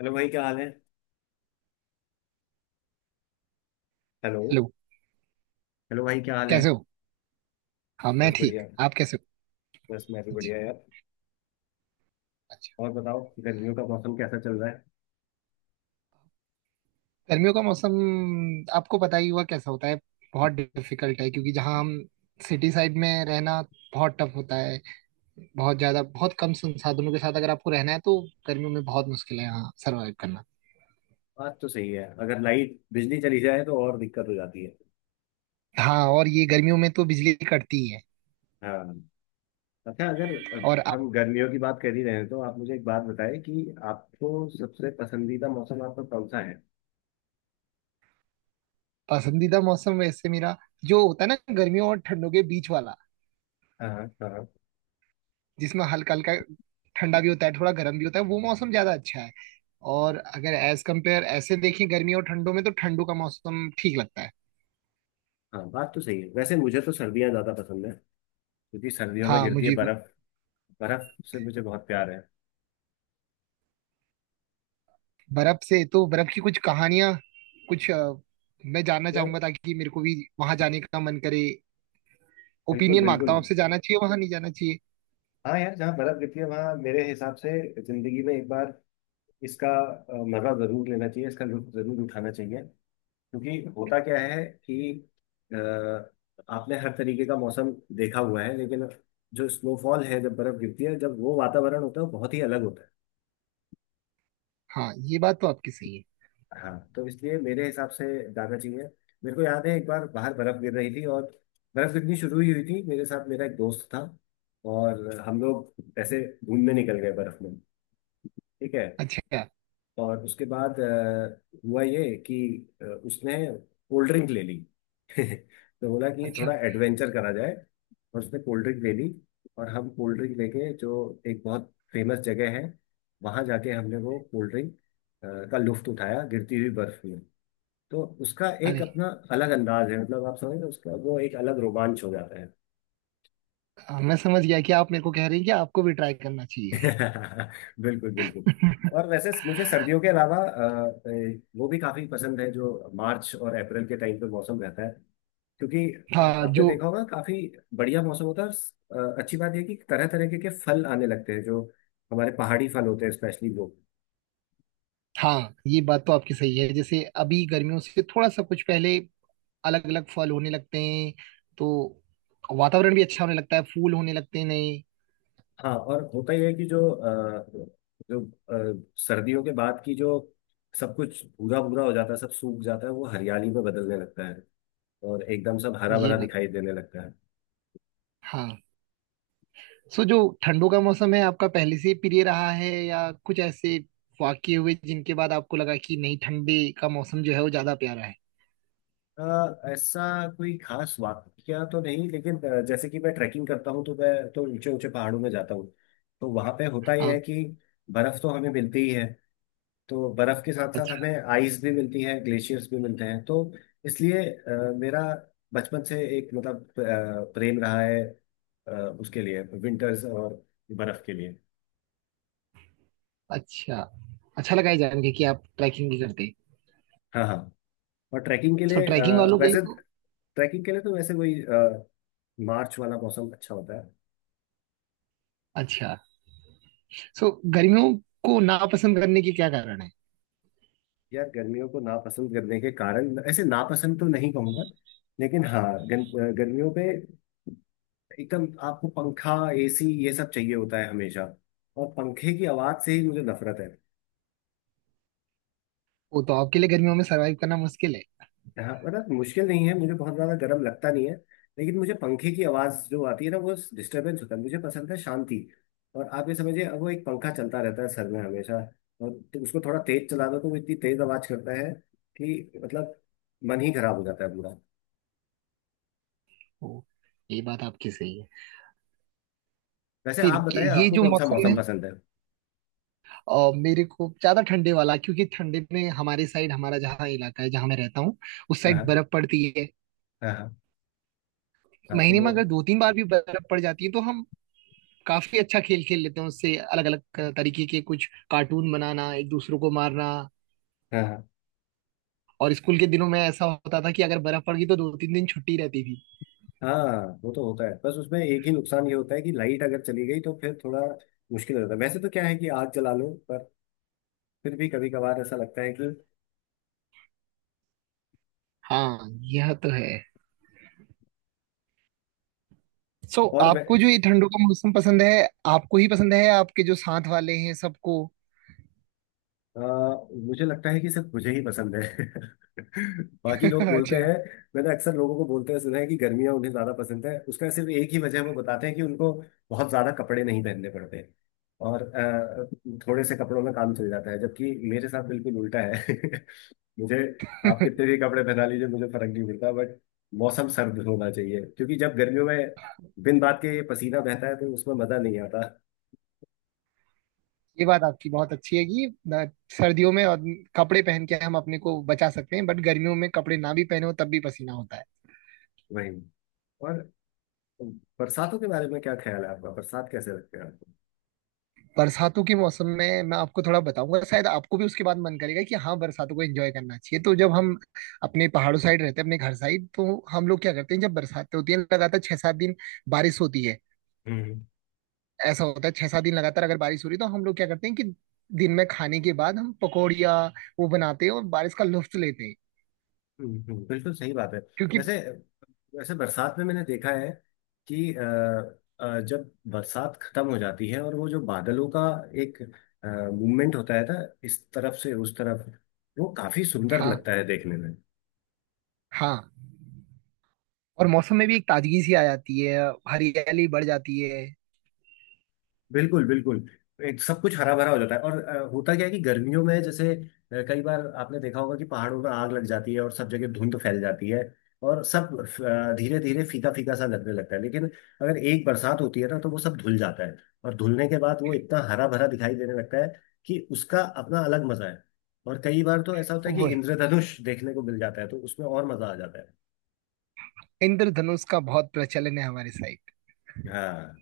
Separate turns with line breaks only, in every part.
Hello भाई, क्या हाल है? हेलो।
हेलो।
हेलो भाई, क्या हाल है?
कैसे हो? हाँ मैं
बस
ठीक,
बढ़िया।
आप कैसे हो?
बस मैं भी
अच्छा।
बढ़िया यार।
अच्छा।
और बताओ, गर्मियों का मौसम कैसा चल रहा है?
गर्मियों का मौसम आपको पता ही हुआ कैसा होता है। बहुत डिफिकल्ट है क्योंकि जहाँ हम सिटी साइड में रहना बहुत टफ होता है। बहुत ज्यादा बहुत कम संसाधनों के साथ अगर आपको रहना है तो गर्मियों में बहुत मुश्किल है यहाँ सरवाइव करना।
बात तो सही है। अगर लाइट बिजली चली जाए तो और दिक्कत हो जाती है।
हाँ और ये गर्मियों में तो बिजली कटती ही है।
हाँ। अच्छा,
और
अगर
आप?
हम गर्मियों की बात कर ही रहे हैं तो आप मुझे एक बात बताएं कि आपको सबसे पसंदीदा मौसम आपका कौन सा है?
पसंदीदा मौसम वैसे मेरा जो होता है ना गर्मियों और ठंडों के बीच वाला,
हाँ, हाँ, हाँ।
जिसमें हल्का हल्का ठंडा भी होता है थोड़ा गर्म भी होता है, वो मौसम ज्यादा अच्छा है। और अगर एज कंपेयर ऐसे देखें गर्मी और ठंडों में तो ठंडों का मौसम ठीक लगता है।
हाँ, बात तो सही है। वैसे मुझे तो सर्दियाँ ज़्यादा पसंद है। क्योंकि सर्दियों में
हाँ
गिरती है
मुझे भी।
बर्फ। बर्फ से मुझे बहुत प्यार है।
बर्फ से तो बर्फ की कुछ कहानियां, कुछ मैं जानना
यार।
चाहूंगा ताकि मेरे को भी वहां जाने का मन करे।
बिल्कुल,
ओपिनियन मांगता
बिल्कुल।
हूँ आपसे, जाना चाहिए वहां नहीं जाना चाहिए?
हाँ यार, जहाँ बर्फ गिरती है वहाँ मेरे हिसाब से जिंदगी में एक बार इसका मजा जरूर लेना चाहिए, इसका लुत्फ जरूर उठाना चाहिए। क्योंकि होता क्या है कि अ, आपने हर तरीके का मौसम देखा हुआ है, लेकिन जो स्नोफॉल है, जब बर्फ गिरती है, जब वो वातावरण होता है, वो बहुत ही अलग होता है।
हाँ ये बात तो आपकी सही है।
हाँ, तो इसलिए मेरे हिसाब से जाना चाहिए। मेरे को याद है, एक बार बाहर बर्फ गिर रही थी और बर्फ गिरनी शुरू ही हुई थी। मेरे साथ मेरा एक दोस्त था और हम लोग ऐसे घूमने निकल गए बर्फ में। ठीक है।
अच्छा।
और उसके बाद हुआ ये कि उसने कोल्ड ड्रिंक ले ली। तो बोला कि
अच्छा।
थोड़ा एडवेंचर करा जाए। और उसने कोल्ड ड्रिंक ले ली। और हम कोल्ड ड्रिंक लेके, जो एक बहुत फेमस जगह है वहां जाके, हमने वो कोल्ड ड्रिंक का लुफ्त उठाया गिरती हुई बर्फ में। तो उसका एक
अरे,
अपना अलग अंदाज है, मतलब आप समझ रहे हो, उसका वो एक अलग रोमांच हो जाता है।
मैं समझ गया कि आप मेरे को कह रहे हैं कि आपको भी ट्राई करना चाहिए।
बिल्कुल, बिल्कुल। और वैसे मुझे सर्दियों के अलावा वो भी काफी पसंद है, जो मार्च और अप्रैल के टाइम पे मौसम रहता है। क्योंकि
हाँ
आपने
जो,
देखा होगा, काफी बढ़िया मौसम होता है। और अच्छी बात यह कि तरह तरह के फल आने लगते हैं, जो हमारे पहाड़ी फल होते हैं स्पेशली वो।
हाँ ये बात तो आपकी सही है। जैसे अभी गर्मियों से थोड़ा सा कुछ पहले अलग अलग फल होने लगते हैं तो वातावरण भी अच्छा होने लगता है, फूल होने लगते हैं नए।
हाँ, और होता यह है कि जो सर्दियों के बाद की जो सब कुछ भूरा भूरा हो जाता है, सब सूख जाता है, वो हरियाली में बदलने लगता है। और एकदम सब हरा
ये
भरा
बात,
दिखाई देने लगता है।
हाँ। सो जो ठंडों का मौसम है आपका पहले से प्रिय रहा है, या कुछ ऐसे वाकये हुए जिनके बाद आपको लगा कि नहीं ठंडे का मौसम जो है वो ज्यादा प्यारा है?
ऐसा कोई खास वाक्य तो नहीं, लेकिन जैसे कि मैं ट्रैकिंग करता हूँ तो मैं तो ऊंचे ऊंचे पहाड़ों में जाता हूँ। तो वहां पे होता यह
हाँ।
है कि बर्फ तो हमें मिलती ही है। तो बर्फ के साथ साथ
अच्छा
हमें आइस भी मिलती है, ग्लेशियर्स भी मिलते हैं। तो इसलिए मेरा बचपन से एक, मतलब प्रेम रहा है अ, उसके लिए, विंटर्स और बर्फ के लिए।
अच्छा। अच्छा लगा ये जान के कि आप ट्रैकिंग भी करते हैं।
हाँ, हाँ। और ट्रैकिंग के
सो
लिए
ट्रैकिंग
अ,
वालों के लिए
वैसे
तो
ट्रैकिंग के लिए तो वैसे वही मार्च वाला मौसम अच्छा होता है।
अच्छा। सो गर्मियों को नापसंद करने के क्या कारण है?
यार, गर्मियों को नापसंद करने के कारण, ऐसे नापसंद तो नहीं कहूंगा। लेकिन हाँ, गर्मियों पे एकदम आपको पंखा, एसी, ये सब चाहिए होता है हमेशा। और पंखे की आवाज से ही मुझे नफरत है।
वो तो आपके लिए गर्मियों में सरवाइव करना मुश्किल है।
हाँ, मतलब मुश्किल नहीं है, मुझे बहुत ज्यादा गर्म लगता नहीं है। लेकिन मुझे पंखे की आवाज जो आती है ना, वो डिस्टरबेंस होता है, मुझे पसंद है शांति। और आप ये समझिए, अब वो एक पंखा चलता रहता है सर में हमेशा। और तो उसको थोड़ा तेज चला दो तो वो इतनी तेज आवाज करता है कि मतलब मन ही खराब हो जाता है पूरा।
ओ, ये बात आपकी सही है।
वैसे आप बताएं,
ये
आपको
जो
कौन सा
मौसम है,
मौसम पसंद है?
मेरे को ज्यादा ठंडे वाला, क्योंकि ठंडे में हमारे साइड, हमारा जहाँ इलाका है जहाँ मैं रहता हूँ उस
हाँ,
साइड
हाँ,
बर्फ पड़ती है।
हाँ, हाँ, हाँ, तो
महीने में
वो।
अगर दो तीन बार भी बर्फ पड़ जाती है तो हम काफी अच्छा खेल खेल लेते हैं उससे, अलग अलग तरीके के कुछ कार्टून बनाना, एक दूसरों को मारना।
हाँ, हाँ,
और स्कूल के दिनों में ऐसा होता था कि अगर बर्फ पड़ गई तो दो तीन दिन छुट्टी रहती थी।
हाँ। वो तो होता है। बस उसमें एक ही नुकसान ये होता है कि लाइट अगर चली गई तो फिर थोड़ा मुश्किल हो जाता है। वैसे तो क्या है कि आग जला लो, पर फिर भी कभी कभार ऐसा लगता है कि
हाँ, यह तो है। सो
और वै-
आपको जो ये ठंडों का मौसम पसंद है, आपको ही पसंद है या आपके जो साथ वाले हैं सबको?
अ, मुझे लगता है कि सिर्फ मुझे ही पसंद है। बाकी लोग बोलते हैं।
अच्छा।
मैंने अक्सर लोगों को बोलते हुए सुना है कि गर्मियां उन्हें ज्यादा पसंद है। उसका सिर्फ एक ही वजह वो बताते हैं कि उनको बहुत ज्यादा कपड़े नहीं पहनने पड़ते। और थोड़े से कपड़ों में काम चल जाता है, जबकि मेरे साथ बिल्कुल उल्टा है। मुझे, आप कितने भी कपड़े पहना लीजिए, मुझे फर्क नहीं पड़ता, बट मौसम सर्द होना चाहिए। क्योंकि जब गर्मियों में बिन बात के पसीना बहता है तो उसमें मजा नहीं आता।
ये बात आपकी बहुत अच्छी है कि सर्दियों में और कपड़े पहन के हम अपने को बचा सकते हैं, बट गर्मियों में कपड़े ना भी पहने हो तब भी पसीना होता है।
वही। और बरसातों के बारे में क्या ख्याल है आपका? बरसात कैसे लगते हैं आपको?
बरसातों के मौसम में मैं आपको थोड़ा बताऊंगा, शायद आपको भी उसके बाद मन करेगा कि हाँ बरसातों को एंजॉय करना चाहिए। तो जब हम अपने पहाड़ों साइड रहते हैं अपने घर साइड, तो हम लोग क्या करते हैं, जब बरसातें होती हैं लगातार छह सात दिन बारिश होती है।
हम्म,
ऐसा होता है छह सात दिन लगातार अगर बारिश हो रही है तो हम लोग क्या करते हैं कि दिन में खाने के बाद हम पकौड़िया वो बनाते हैं और बारिश का लुत्फ लेते हैं।
हम्म, हम्म, बिल्कुल सही बात है।
क्योंकि,
वैसे वैसे बरसात में मैंने देखा है कि जब बरसात खत्म हो जाती है और वो जो बादलों का एक मूवमेंट होता है ना, इस तरफ से उस तरफ, वो काफी सुंदर
हाँ
लगता है देखने में।
हाँ, और मौसम में भी एक ताजगी सी आ जाती है, हरियाली बढ़ जाती है।
बिल्कुल, बिल्कुल। एक सब कुछ हरा भरा हो जाता है, और होता क्या है कि गर्मियों में जैसे कई बार आपने देखा होगा कि पहाड़ों में आग लग जाती है और सब जगह धुंध फैल जाती है। और सब धीरे धीरे फीका फीका सा लगने लगता है, लेकिन अगर एक बरसात होती है ना, तो वो सब धुल जाता है। और धुलने के बाद वो इतना हरा भरा दिखाई देने लगता है कि उसका अपना अलग मजा है। और कई बार तो ऐसा होता है कि
वही,
इंद्रधनुष देखने को मिल जाता है, तो उसमें और मजा आ जाता है।
इंद्रधनुष का बहुत प्रचलन है हमारे साइड।
हाँ,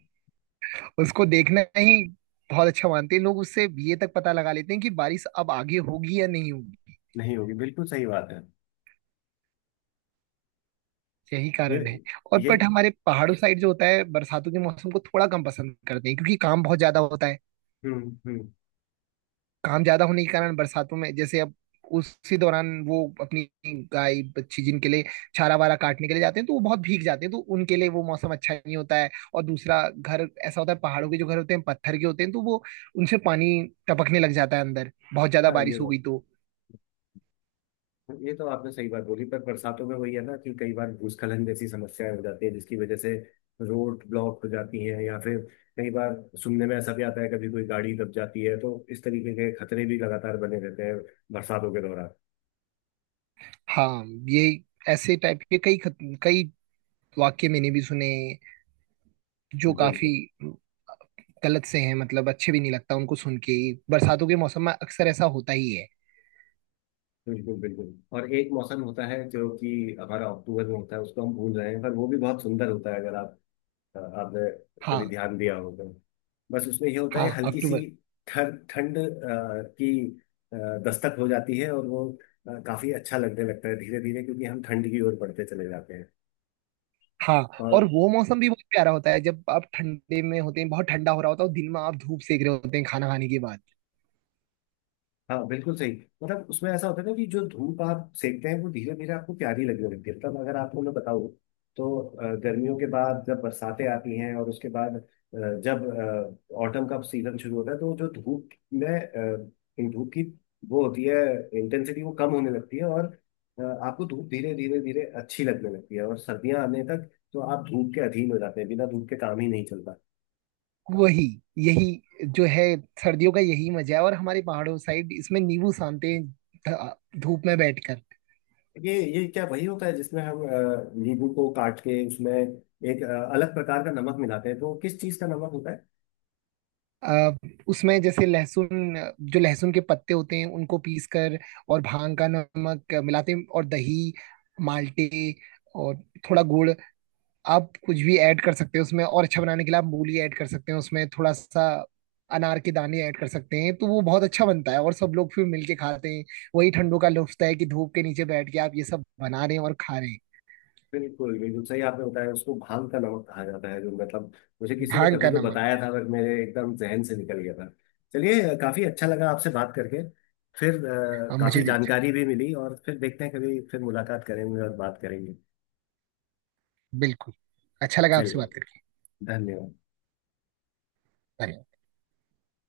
उसको देखना ही बहुत अच्छा मानते हैं लोग, उससे ये तक पता लगा लेते हैं कि बारिश अब आगे होगी या नहीं होगी।
नहीं होगी, बिल्कुल सही बात है।
यही
ये।
कारण है। और
ये।
बट हमारे पहाड़ों साइड जो होता है बरसातों के मौसम को थोड़ा कम पसंद करते हैं क्योंकि काम बहुत ज्यादा होता है।
हम्म, हम्म।
काम ज्यादा होने के कारण बरसातों में जैसे अब उसी दौरान वो अपनी गाय बच्ची जिनके लिए चारा वारा काटने के लिए जाते हैं तो वो बहुत भीग जाते हैं तो उनके लिए वो मौसम अच्छा नहीं होता है। और दूसरा, घर ऐसा होता है पहाड़ों के, जो घर होते हैं पत्थर के होते हैं तो वो उनसे पानी टपकने लग जाता है अंदर बहुत ज्यादा
हाँ ये
बारिश हो
वो
गई तो।
ये तो आपने सही बात बोली, पर बरसातों में वही है ना कि कई बार भूस्खलन जैसी समस्याएं हो जाती है, जिसकी वजह से रोड ब्लॉक हो जाती हैं, या फिर कई बार सुनने में ऐसा भी आता है कभी कोई गाड़ी दब जाती है, तो इस तरीके के खतरे भी लगातार बने रहते हैं बरसातों के दौरान।
हाँ ये, ऐसे टाइप के कई वाक्य मैंने भी सुने जो काफी
बिल्कुल,
गलत से हैं, मतलब अच्छे भी नहीं लगता उनको सुन के। बरसातों के मौसम में अक्सर ऐसा होता ही है।
बिल्कुल, बिल्कुल। और एक मौसम होता है जो कि हमारा अक्टूबर में होता है, उसको हम भूल रहे हैं, पर वो भी बहुत सुंदर होता है, अगर आप आपने कभी
हाँ।
ध्यान दिया होगा। बस उसमें ये होता
हाँ
है हल्की सी
अक्टूबर।
ठंड ठंड की अ, दस्तक हो जाती है और वो काफी अच्छा लगने लगता है धीरे धीरे, क्योंकि हम ठंड की ओर बढ़ते चले जाते हैं।
हाँ और
और।
वो मौसम भी बहुत प्यारा होता है जब आप ठंडे में होते हैं, बहुत ठंडा हो रहा होता है और दिन में आप धूप सेक रहे होते हैं खाना खाने के बाद।
हाँ, बिल्कुल सही। मतलब उसमें ऐसा होता है ना कि जो धूप आप सेकते हैं वो धीरे धीरे आपको प्यारी लगने लगती है, तब अगर आपको मैं बताऊँ तो गर्मियों के बाद जब बरसातें आती हैं, और उसके बाद जब ऑटम का सीजन शुरू होता है, तो जो धूप में इन धूप की, वो होती है इंटेंसिटी, वो कम होने लगती है। और आपको धूप धीरे धीरे धीरे अच्छी लगने लगती है, और सर्दियां आने तक तो आप धूप के अधीन हो जाते हैं, बिना धूप के काम ही नहीं चलता।
वही, यही जो है सर्दियों का यही मजा है। और हमारे पहाड़ों साइड इसमें नींबू सानते हैं धूप में बैठकर।
ये ये क्या वही होता है जिसमें हम नींबू को काट के उसमें एक अलग प्रकार का नमक मिलाते हैं? तो किस चीज का नमक होता है?
अ, उसमें जैसे लहसुन, जो लहसुन के पत्ते होते हैं उनको पीस कर और भांग का नमक मिलाते हैं, और दही, माल्टे, और थोड़ा गुड़। आप कुछ भी ऐड कर सकते हैं उसमें, और अच्छा बनाने के लिए आप मूली ऐड कर सकते हैं उसमें थोड़ा सा, अनार के दाने ऐड कर सकते हैं, तो वो बहुत अच्छा बनता है और सब लोग फिर मिलके खाते हैं। वही ठंडों का लुत्फ है कि धूप के नीचे बैठ के आप ये सब बना रहे हैं और खा रहे हैं।
बिल्कुल, बिल्कुल सही आपने बताया। उसको भांग का नमक कहा जाता है, जो मतलब मुझे किसी ने
भांग
कभी
का
तो
नमक।
बताया था, पर मेरे एकदम जहन से निकल गया था। चलिए, काफी अच्छा लगा आपसे बात करके। फिर
मुझे
काफी
भी अच्छा,
जानकारी भी मिली, और फिर देखते हैं, कभी फिर मुलाकात करेंगे और बात करेंगे।
बिल्कुल, अच्छा लगा आपसे
चलिए।
बात करके।
धन्यवाद।
धन्यवाद।